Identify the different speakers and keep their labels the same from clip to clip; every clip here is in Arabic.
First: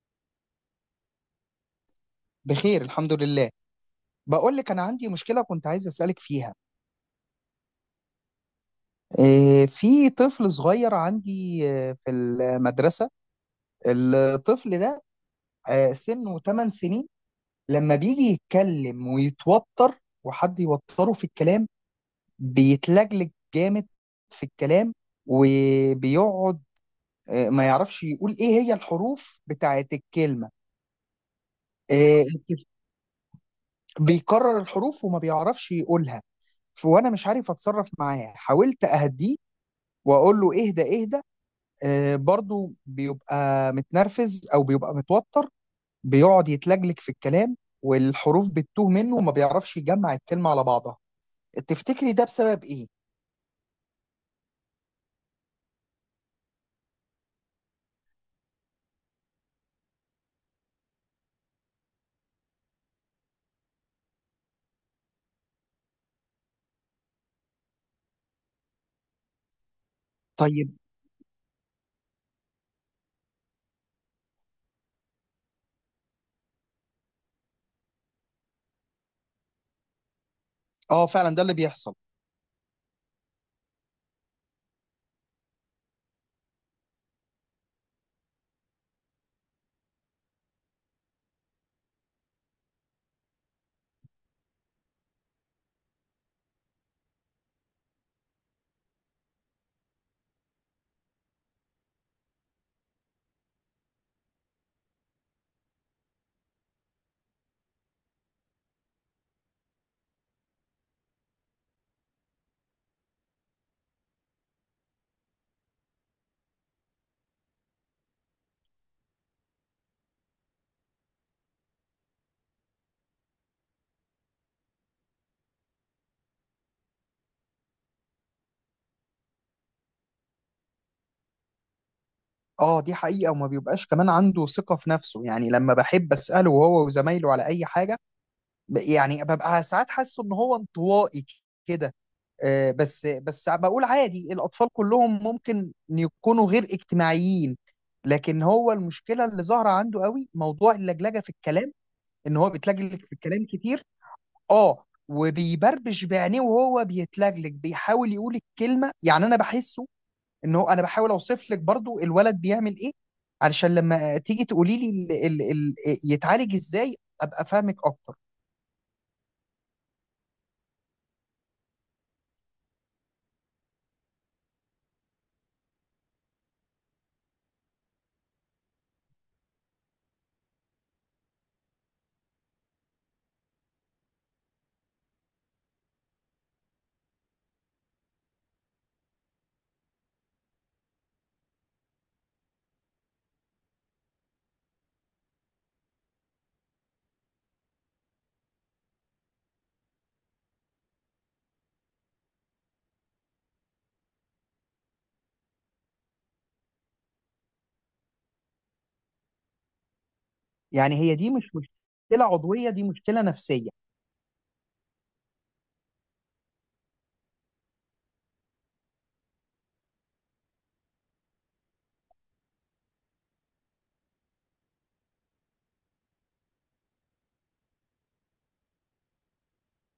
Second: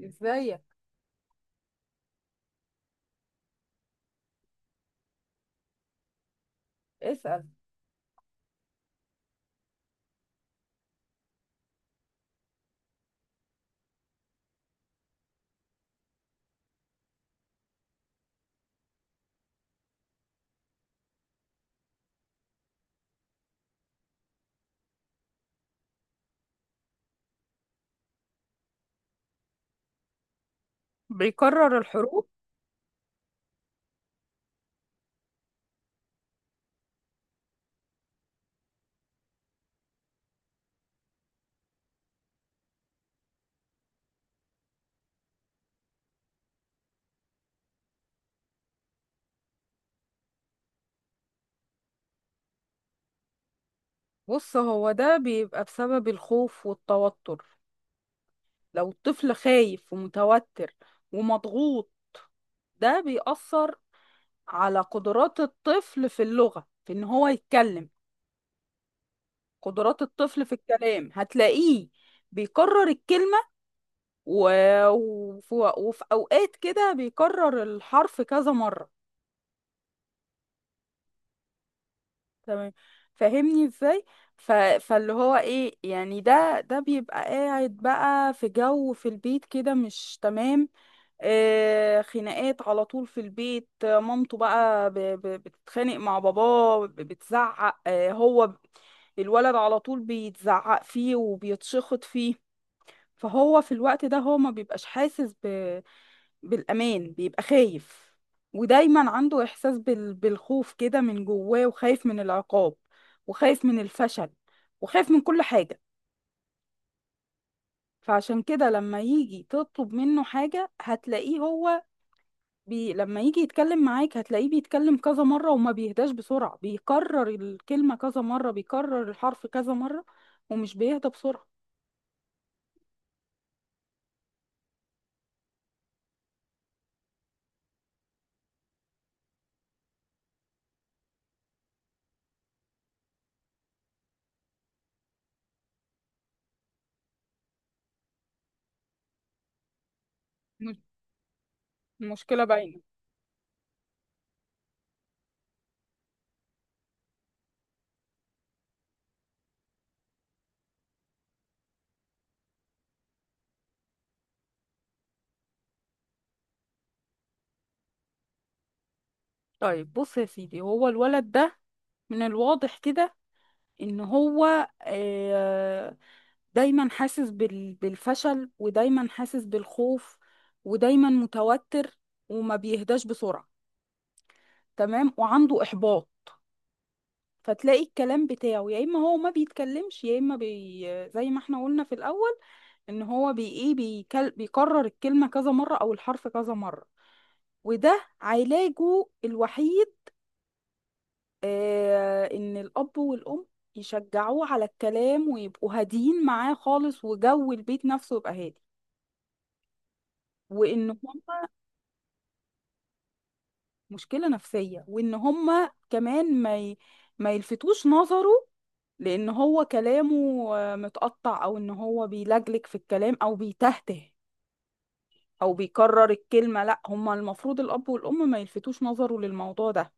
Speaker 1: ازيك؟
Speaker 2: بخير، الحمد لله. بقول لك انا عندي مشكله كنت عايز اسالك فيها.
Speaker 1: اسأل.
Speaker 2: إيه، في طفل صغير عندي، في المدرسه. الطفل ده سنه 8 سنين، لما بيجي يتكلم ويتوتر وحد يوتره في الكلام بيتلجلج جامد في الكلام وبيقعد ما يعرفش يقول ايه هي الحروف بتاعت الكلمه.
Speaker 1: بيكرر الحروف؟
Speaker 2: آه، بيكرر الحروف وما بيعرفش يقولها. وانا مش عارف اتصرف معاه. حاولت اهديه واقول له اهدى اهدى، برضه بيبقى متنرفز او بيبقى متوتر، بيقعد يتلجلج في الكلام، والحروف بتتوه منه وما بيعرفش يجمع الكلمه على بعضها. تفتكري ده بسبب ايه؟
Speaker 1: بص، هو ده بيبقى بسبب الخوف والتوتر. لو الطفل خايف ومتوتر ومضغوط ده بيأثر على قدرات الطفل في اللغة في ان هو يتكلم. قدرات الطفل في
Speaker 2: طيب.
Speaker 1: الكلام هتلاقيه بيكرر الكلمة و... وفي أوقات كده بيكرر الحرف كذا مرة.
Speaker 2: اه، فعلا ده اللي بيحصل.
Speaker 1: تمام. فاهمني ازاي. ف... فاللي هو ايه يعني ده بيبقى قاعد بقى في جو في البيت كده مش تمام. خناقات على طول في البيت، مامته بقى بتتخانق مع باباه بتزعق. الولد على طول بيتزعق فيه وبيتشخط فيه. فهو في الوقت ده هو ما بيبقاش حاسس بالأمان، بيبقى خايف، ودايما عنده إحساس بالخوف كده من جواه، وخايف من العقاب وخايف من الفشل وخايف من كل حاجة. فعشان كده لما يجي تطلب منه حاجة هتلاقيه لما يجي يتكلم معاك هتلاقيه بيتكلم كذا مرة، وما بيهداش بسرعة، بيكرر الكلمة كذا مرة، بيكرر الحرف كذا مرة، ومش بيهدى بسرعة.
Speaker 2: اه، دي حقيقه. وما بيبقاش كمان عنده ثقه في نفسه، يعني لما بحب اساله هو وزمايله على اي حاجه، يعني ببقى ساعات حاسس ان هو انطوائي كده. بس بس بقول عادي، الأطفال كلهم ممكن يكونوا غير اجتماعيين، لكن هو المشكلة اللي ظاهرة عنده قوي
Speaker 1: م-
Speaker 2: موضوع اللجلجة في الكلام. إن
Speaker 1: المشكلة
Speaker 2: هو
Speaker 1: باينة.
Speaker 2: بيتلجلج في الكلام كتير، وبيبربش بعينيه وهو بيتلجلج بيحاول يقول الكلمة. يعني أنا بحسه إن هو، أنا بحاول أوصف لك برضو الولد بيعمل إيه علشان لما تيجي تقولي لي ال ال ال يتعالج إزاي، أبقى فاهمك أكتر.
Speaker 1: طيب بص يا سيدي، هو الولد ده من الواضح كده ان هو دايما حاسس بالفشل، ودايما حاسس بالخوف، ودايما متوتر، وما بيهداش بسرعة. تمام، وعنده إحباط. فتلاقي الكلام بتاعه يا إما هو ما بيتكلمش، يا إما زي ما احنا قلنا في الأول، إن هو بي إيه بيكرر الكلمة كذا مرة أو الحرف كذا مرة. وده علاجه الوحيد. ان الاب والام يشجعوه على الكلام ويبقوا هاديين معاه خالص، وجو البيت نفسه يبقى هادي، وان
Speaker 2: يعني هي
Speaker 1: هم.
Speaker 2: دي مش مشكلة عضوية، دي مشكلة نفسية؟
Speaker 1: مشكله نفسيه. وان هم كمان ما يلفتوش نظره لان هو كلامه متقطع، او ان هو بيلجلج في الكلام او بيتهته او بيكرر الكلمه. لا هم المفروض الاب والام ما يلفتوش نظره للموضوع ده.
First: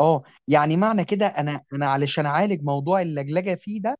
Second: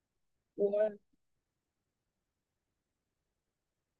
Speaker 2: اه، يعني
Speaker 1: و-
Speaker 2: معنى كده انا علشان اعالج موضوع اللجلجه فيه ده،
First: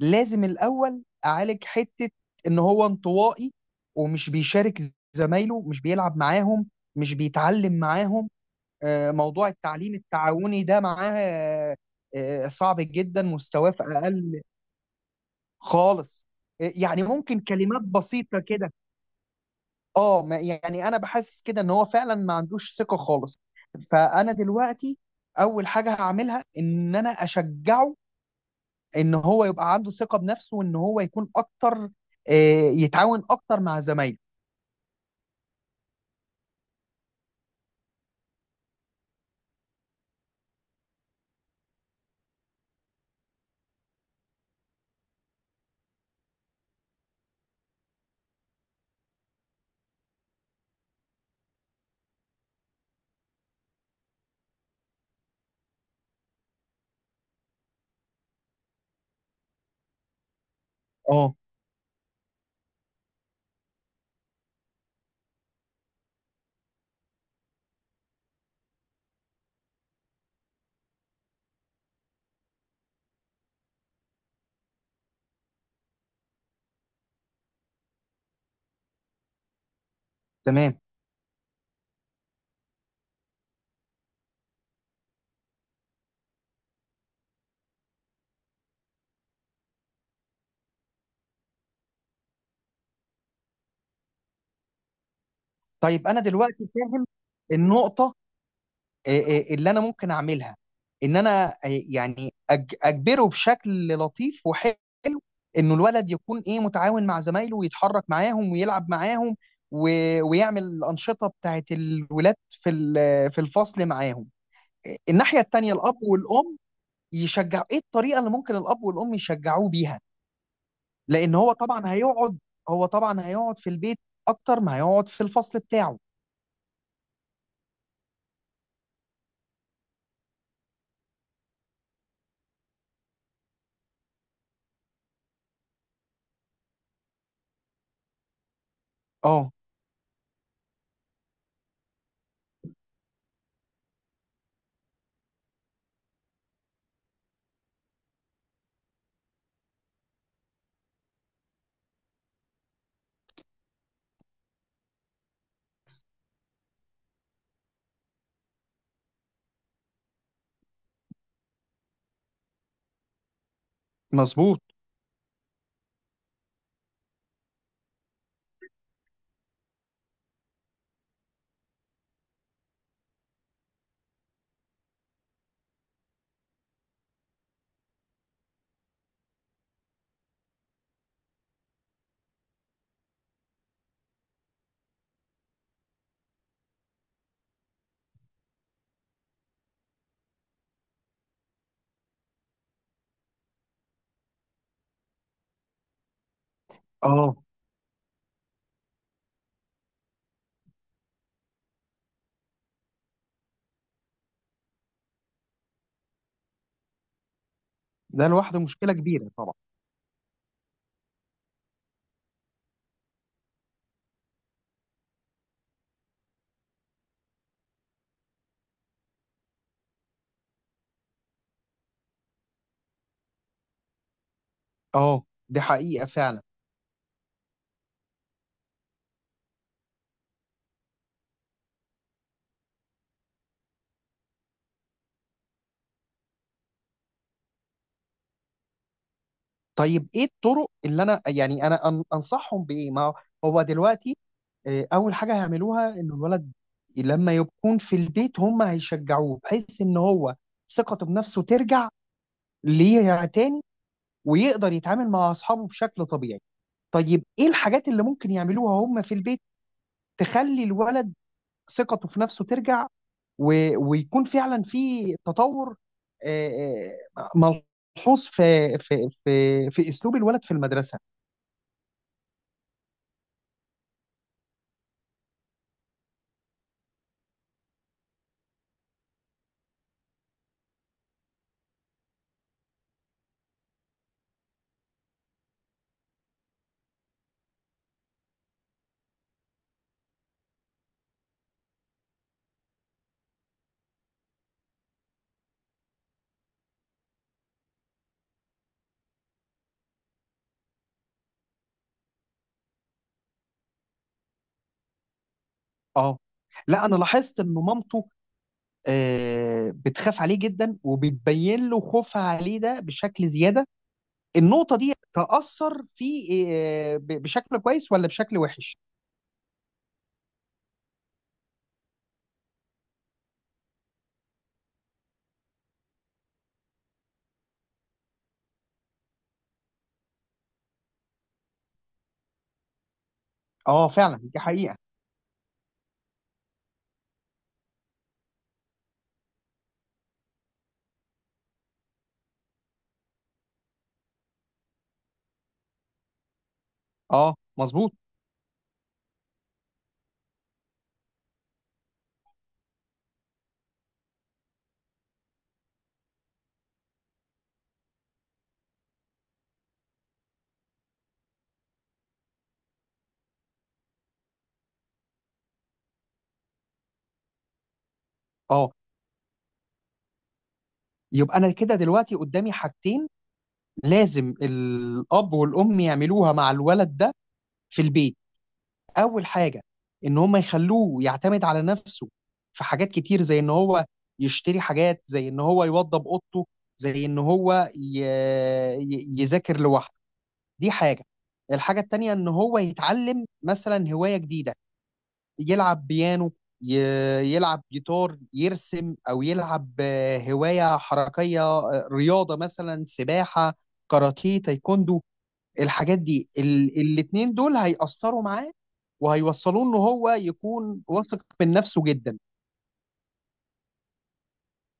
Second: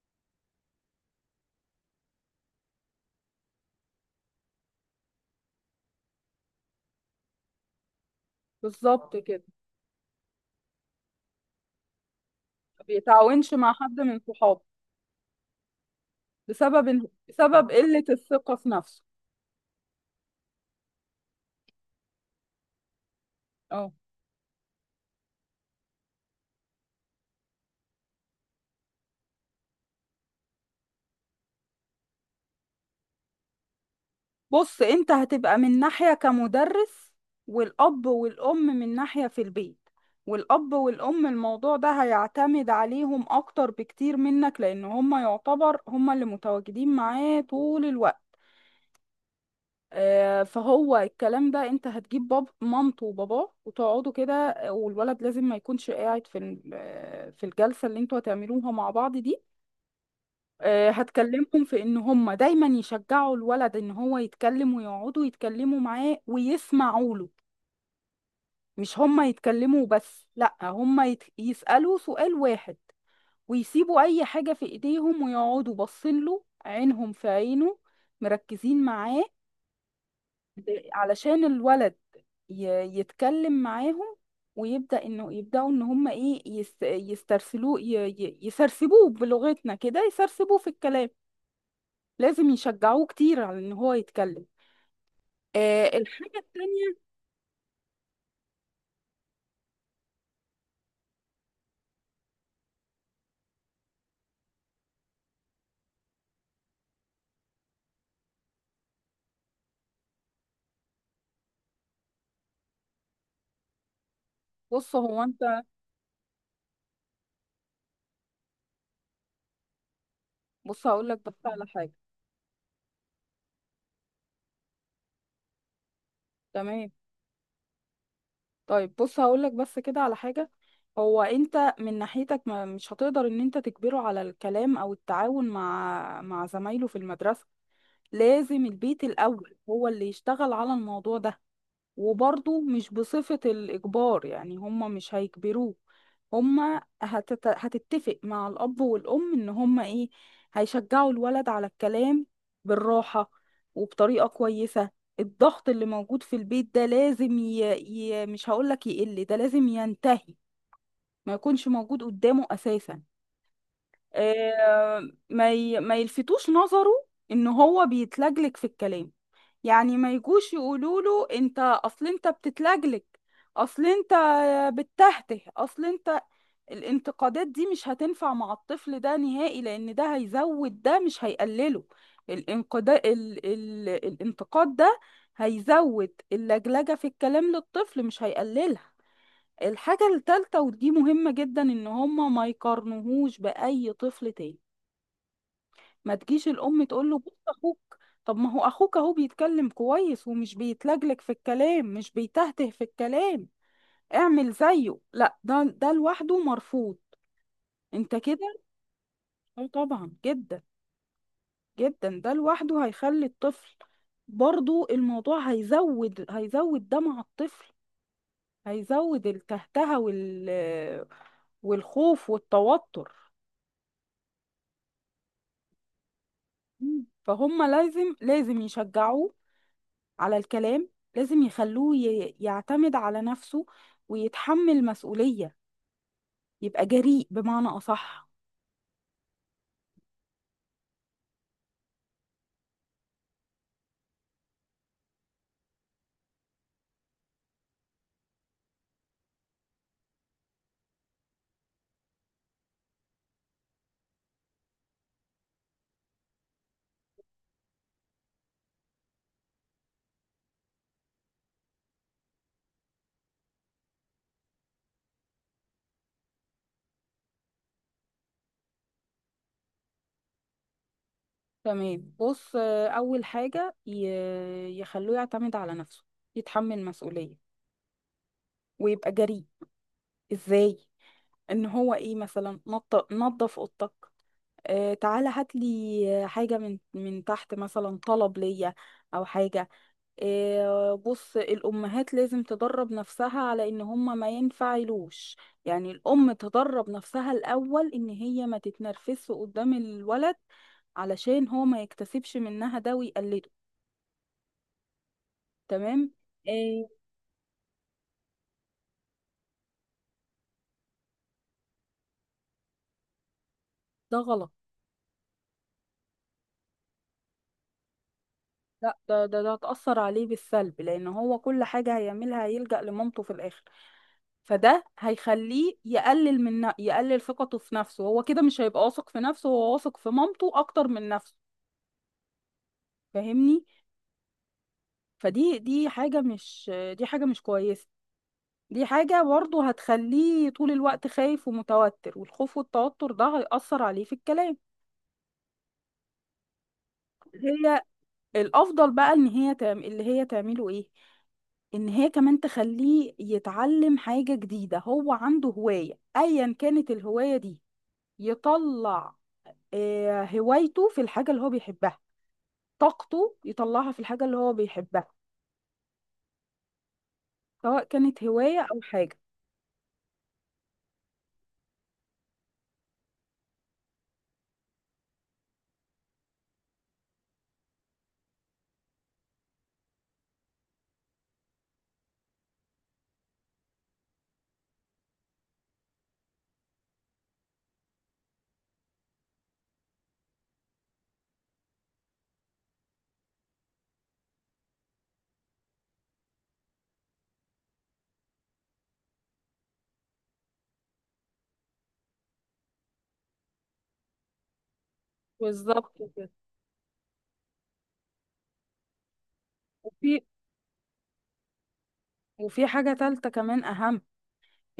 Speaker 2: لازم الاول اعالج حته ان هو انطوائي ومش بيشارك زمايله، مش بيلعب معاهم، مش بيتعلم معاهم.
Speaker 1: بالظبط كده.
Speaker 2: موضوع التعليم التعاوني ده معاه صعب
Speaker 1: ما
Speaker 2: جدا،
Speaker 1: بيتعاونش
Speaker 2: مستواه
Speaker 1: مع
Speaker 2: في
Speaker 1: حد من
Speaker 2: اقل.
Speaker 1: صحابه
Speaker 2: خالص. يعني
Speaker 1: بسبب
Speaker 2: ممكن
Speaker 1: بسبب
Speaker 2: كلمات
Speaker 1: قله
Speaker 2: بسيطه
Speaker 1: الثقه في
Speaker 2: كده.
Speaker 1: نفسه.
Speaker 2: اه، يعني انا بحسس كده ان هو فعلا ما عندوش ثقه خالص.
Speaker 1: اه.
Speaker 2: فانا دلوقتي اول حاجه هعملها ان انا اشجعه، ان هو يبقى عنده ثقه بنفسه وان هو يكون اكتر يتعاون اكتر مع زمايله.
Speaker 1: بص انت هتبقى من ناحية كمدرس، والأب والأم من ناحية في البيت، والأب والأم الموضوع ده هيعتمد عليهم أكتر بكتير منك، لأن هما يعتبر هما اللي متواجدين معاه طول الوقت. فهو الكلام ده انت هتجيب باب مامته وباباه وتقعدوا كده، والولد لازم ما يكونش قاعد في في الجلسة اللي انتوا هتعملوها مع بعض دي.
Speaker 2: اه،
Speaker 1: هتكلمهم في ان هم دايما يشجعوا الولد ان هو يتكلم، ويقعدوا يتكلموا معاه ويسمعوا له. مش هم يتكلموا بس، لا هم يسألوا سؤال واحد ويسيبوا اي حاجة في ايديهم، ويقعدوا باصين له عينهم في عينه، مركزين معاه،
Speaker 2: تمام.
Speaker 1: علشان الولد ي... يتكلم معاهم ويبدأ انه يبدأوا ان هم ايه يسترسلوه يسرسبوه بلغتنا كده، يسرسبوه في الكلام. لازم يشجعوه كتير على ان هو يتكلم.
Speaker 2: طيب، انا
Speaker 1: الحاجة
Speaker 2: دلوقتي
Speaker 1: التانية.
Speaker 2: فاهم النقطه اللي انا ممكن اعملها، ان انا يعني اجبره بشكل لطيف وحلو انه الولد يكون ايه متعاون مع زمايله ويتحرك معاهم ويلعب معاهم و... ويعمل الانشطه بتاعت الولاد في الفصل معاهم.
Speaker 1: بص هو
Speaker 2: الناحيه
Speaker 1: انت
Speaker 2: التانيه الاب والام يشجعوا، ايه الطريقه اللي ممكن الاب والام يشجعوه بيها؟
Speaker 1: بص هقول لك
Speaker 2: لان
Speaker 1: بس على حاجة.
Speaker 2: هو طبعا هيقعد في البيت اكتر ما هيقعد في الفصل بتاعه.
Speaker 1: تمام. طيب بص هقول لك بس كده على حاجة. هو انت من ناحيتك ما مش هتقدر ان انت تجبره على الكلام او التعاون مع زمايله في المدرسة. لازم البيت
Speaker 2: اه،
Speaker 1: الاول هو اللي يشتغل على الموضوع ده. وبرضه مش بصفة الإجبار، يعني هما مش هيجبروه، هما هتتفق مع الأب والأم إن هما إيه هيشجعوا الولد على الكلام، بالراحة وبطريقة كويسة. الضغط اللي موجود في البيت ده لازم مش هقولك يقل، ده لازم ينتهي، ما يكونش موجود قدامه أساسا.
Speaker 2: مظبوط.
Speaker 1: ما يلفتوش نظره إن هو بيتلجلج في الكلام، يعني ما يجوش يقولوا له انت اصل انت بتتلجلج، اصل انت بتتهته، اصل انت. الانتقادات دي مش هتنفع مع الطفل ده نهائي، لان ده هيزود ده مش هيقلله. الانتقاد ده هيزود اللجلجة في الكلام للطفل مش هيقللها. الحاجة التالتة ودي مهمة جدا، ان هما ما يقارنوهوش بأي طفل تاني، ما تجيش الام تقول له بص
Speaker 2: اه،
Speaker 1: اخوك، طب ما هو اخوك اهو بيتكلم كويس ومش بيتلجلج في الكلام، مش بيتهته في الكلام، اعمل زيه. لا، ده لوحده مرفوض. انت
Speaker 2: ده لوحده
Speaker 1: كده.
Speaker 2: مشكله كبيره طبعا.
Speaker 1: اه طبعا جدا جدا، ده لوحده هيخلي الطفل برضو، الموضوع هيزود ده مع الطفل، هيزود التهتهة والخوف والتوتر.
Speaker 2: اه، دي حقيقه فعلا.
Speaker 1: فهم لازم يشجعوه على الكلام، لازم يخلوه يعتمد على نفسه ويتحمل مسؤولية، يبقى جريء بمعنى أصح.
Speaker 2: طيب، ايه الطرق اللي انا يعني انصحهم بايه؟ ما هو، هو دلوقتي اول حاجه هيعملوها ان الولد لما يكون في البيت هم هيشجعوه بحيث ان هو ثقته بنفسه ترجع ليها تاني، ويقدر يتعامل مع اصحابه بشكل طبيعي. طيب، ايه الحاجات اللي ممكن يعملوها هم في البيت تخلي الولد ثقته في نفسه ترجع و... ويكون فعلا في تطور آه، ملحوظ في اسلوب الولد في المدرسه؟
Speaker 1: تمام. بص أول حاجة يخلوه يعتمد على نفسه، يتحمل مسؤولية ويبقى جريء. إزاي؟ إن هو إيه مثلا نظف أوضتك، تعالى هات لي حاجة من تحت مثلا، طلب ليا أو حاجة. بص، الأمهات لازم تدرب نفسها على إن هما ما ينفعلوش، يعني الأم تدرب نفسها الأول إن هي ما تتنرفزش قدام الولد علشان هو ما يكتسبش منها ده ويقلده. تمام.
Speaker 2: اه. لا،
Speaker 1: إيه؟
Speaker 2: انا لاحظت ان مامته بتخاف عليه جدا وبتبين له خوفها عليه ده بشكل زياده.
Speaker 1: ده غلط.
Speaker 2: النقطه دي تاثر فيه بشكل كويس ولا بشكل وحش؟
Speaker 1: لا ده هتأثر عليه بالسلب، لأن هو كل حاجة هيعملها هيلجأ لمامته في الآخر، فده هيخليه يقلل يقلل ثقته في نفسه، هو كده مش هيبقى واثق في نفسه، هو واثق في مامته أكتر من نفسه. فاهمني؟
Speaker 2: اه، فعلا دي حقيقه.
Speaker 1: فدي دي حاجة مش دي حاجة مش كويسة، دي حاجة برضه هتخليه طول الوقت خايف ومتوتر، والخوف والتوتر ده هيأثر عليه في الكلام.
Speaker 2: اه،
Speaker 1: هي
Speaker 2: مظبوط.
Speaker 1: الأفضل بقى إن هي اللي هي تعمله إيه، إن هي كمان تخليه يتعلم حاجة جديدة، هو عنده هواية أيا كانت الهواية دي، يطلع هوايته في الحاجة اللي هو بيحبها، طاقته يطلعها في الحاجة اللي هو بيحبها، سواء كانت هواية
Speaker 2: اه،
Speaker 1: أو حاجة.
Speaker 2: يبقى انا كده دلوقتي قدامي حاجتين لازم الاب والام يعملوها مع الولد ده في البيت. اول حاجه: ان هم يخلوه يعتمد على نفسه في حاجات كتير، زي ان هو يشتري حاجات، زي ان هو يوضب اوضته، زي ان هو يذاكر لوحده. دي حاجه. الحاجه التانيه: ان هو يتعلم مثلا هوايه جديده، يلعب بيانو، ي... يلعب جيتار، يرسم، او يلعب هوايه حركيه، رياضه مثلا، سباحه، كاراتيه، تايكوندو.
Speaker 1: بالظبط
Speaker 2: الحاجات دي
Speaker 1: كده.
Speaker 2: الاتنين دول هيأثروا معاه وهيوصلوه ان هو
Speaker 1: وفي
Speaker 2: يكون واثق من نفسه جدا.
Speaker 1: وفي حاجة تالتة كمان أهم،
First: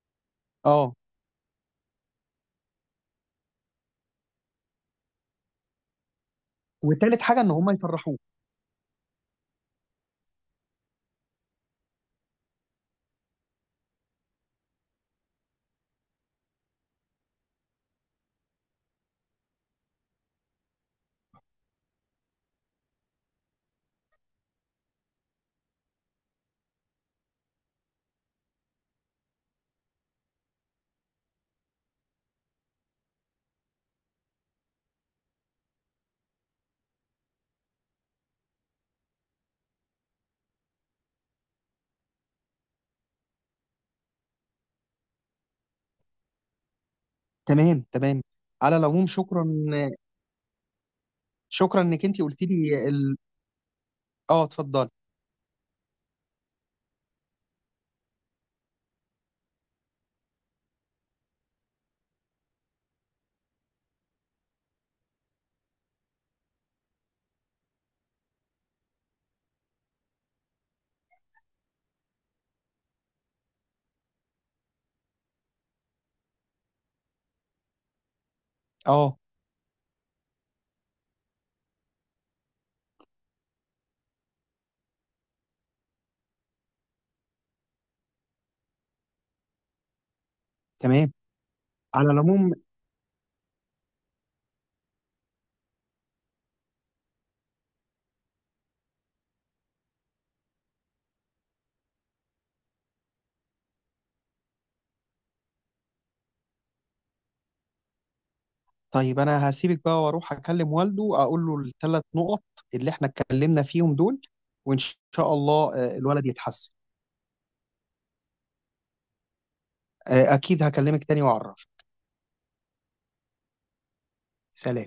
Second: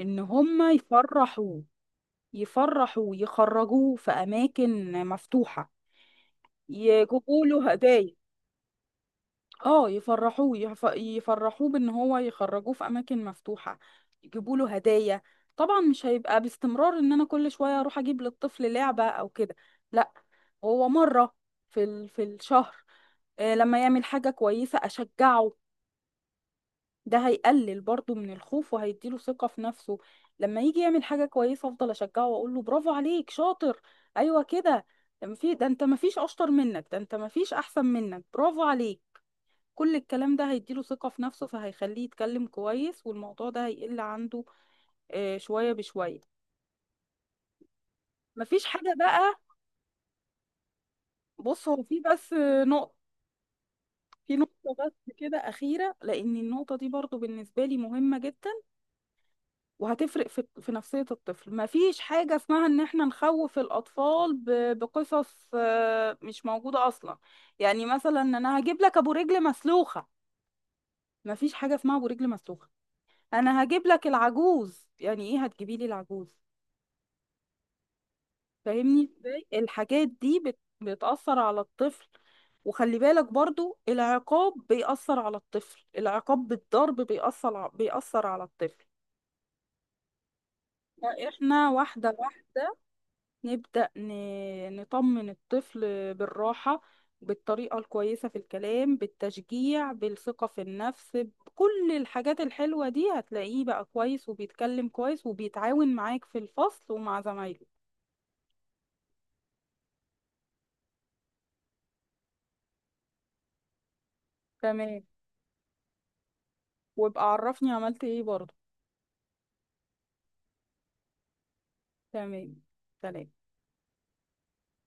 Speaker 1: إن هما
Speaker 2: اه.
Speaker 1: يفرحوا يخرجوه في أماكن مفتوحة،
Speaker 2: وتالت حاجه
Speaker 1: يجيبوا
Speaker 2: ان هم
Speaker 1: له هدايا.
Speaker 2: يفرحوه.
Speaker 1: اه يفرحوه يفرحوه بإن هو يخرجوه في أماكن مفتوحة، يجيبوا له هدايا. طبعا مش هيبقى باستمرار إن أنا كل شوية أروح أجيب للطفل لعبة أو كده، لا، هو مرة في الشهر، لما يعمل حاجة كويسة أشجعه. ده هيقلل برضه من الخوف وهيديله ثقة في نفسه. لما يجي يعمل حاجة كويسة افضل اشجعه واقول له برافو عليك، شاطر، ايوه كده، في ده، انت مفيش اشطر منك، ده انت مفيش احسن منك، برافو عليك. كل الكلام ده هيديله ثقة في نفسه، فهيخليه يتكلم كويس، والموضوع ده هيقل عنده شوية بشوية.
Speaker 2: تمام، تمام.
Speaker 1: مفيش
Speaker 2: على
Speaker 1: حاجة
Speaker 2: العموم
Speaker 1: بقى.
Speaker 2: شكرا.
Speaker 1: بص
Speaker 2: شكرا
Speaker 1: هو في
Speaker 2: انك انت
Speaker 1: بس،
Speaker 2: قلت لي
Speaker 1: نقطة. في
Speaker 2: اه،
Speaker 1: نقطة
Speaker 2: اتفضلي.
Speaker 1: بس كده أخيرة، لأن النقطة دي برضو بالنسبة لي مهمة جدا، وهتفرق في نفسية الطفل. مفيش حاجة اسمها ان احنا نخوف الاطفال بقصص مش موجودة اصلا، يعني مثلا انا هجيب لك ابو رجل مسلوخة. مفيش حاجة اسمها ابو رجل مسلوخة، انا هجيب لك العجوز، يعني ايه هتجيبي لي العجوز؟ فاهمني
Speaker 2: اه،
Speaker 1: ازاي الحاجات دي بتأثر على الطفل. وخلي بالك برضو العقاب بيأثر على الطفل، العقاب بالضرب بيأثر بيأثر على الطفل.
Speaker 2: تمام.
Speaker 1: فاحنا واحدة
Speaker 2: على العموم
Speaker 1: واحدة نبدأ نطمن الطفل بالراحة، بالطريقة الكويسة في الكلام، بالتشجيع، بالثقة في النفس، بكل الحاجات الحلوة دي، هتلاقيه بقى كويس وبيتكلم كويس وبيتعاون معاك في الفصل ومع زمايله.
Speaker 2: طيب، انا هسيبك بقى واروح اكلم والده، اقول له ال3 نقط اللي احنا اتكلمنا فيهم دول، وان
Speaker 1: تمام.
Speaker 2: شاء الله الولد يتحسن.
Speaker 1: وابقى عرفني عملت ايه برضه.
Speaker 2: اكيد هكلمك تاني واعرف.
Speaker 1: تمام. سلام.
Speaker 2: سلام.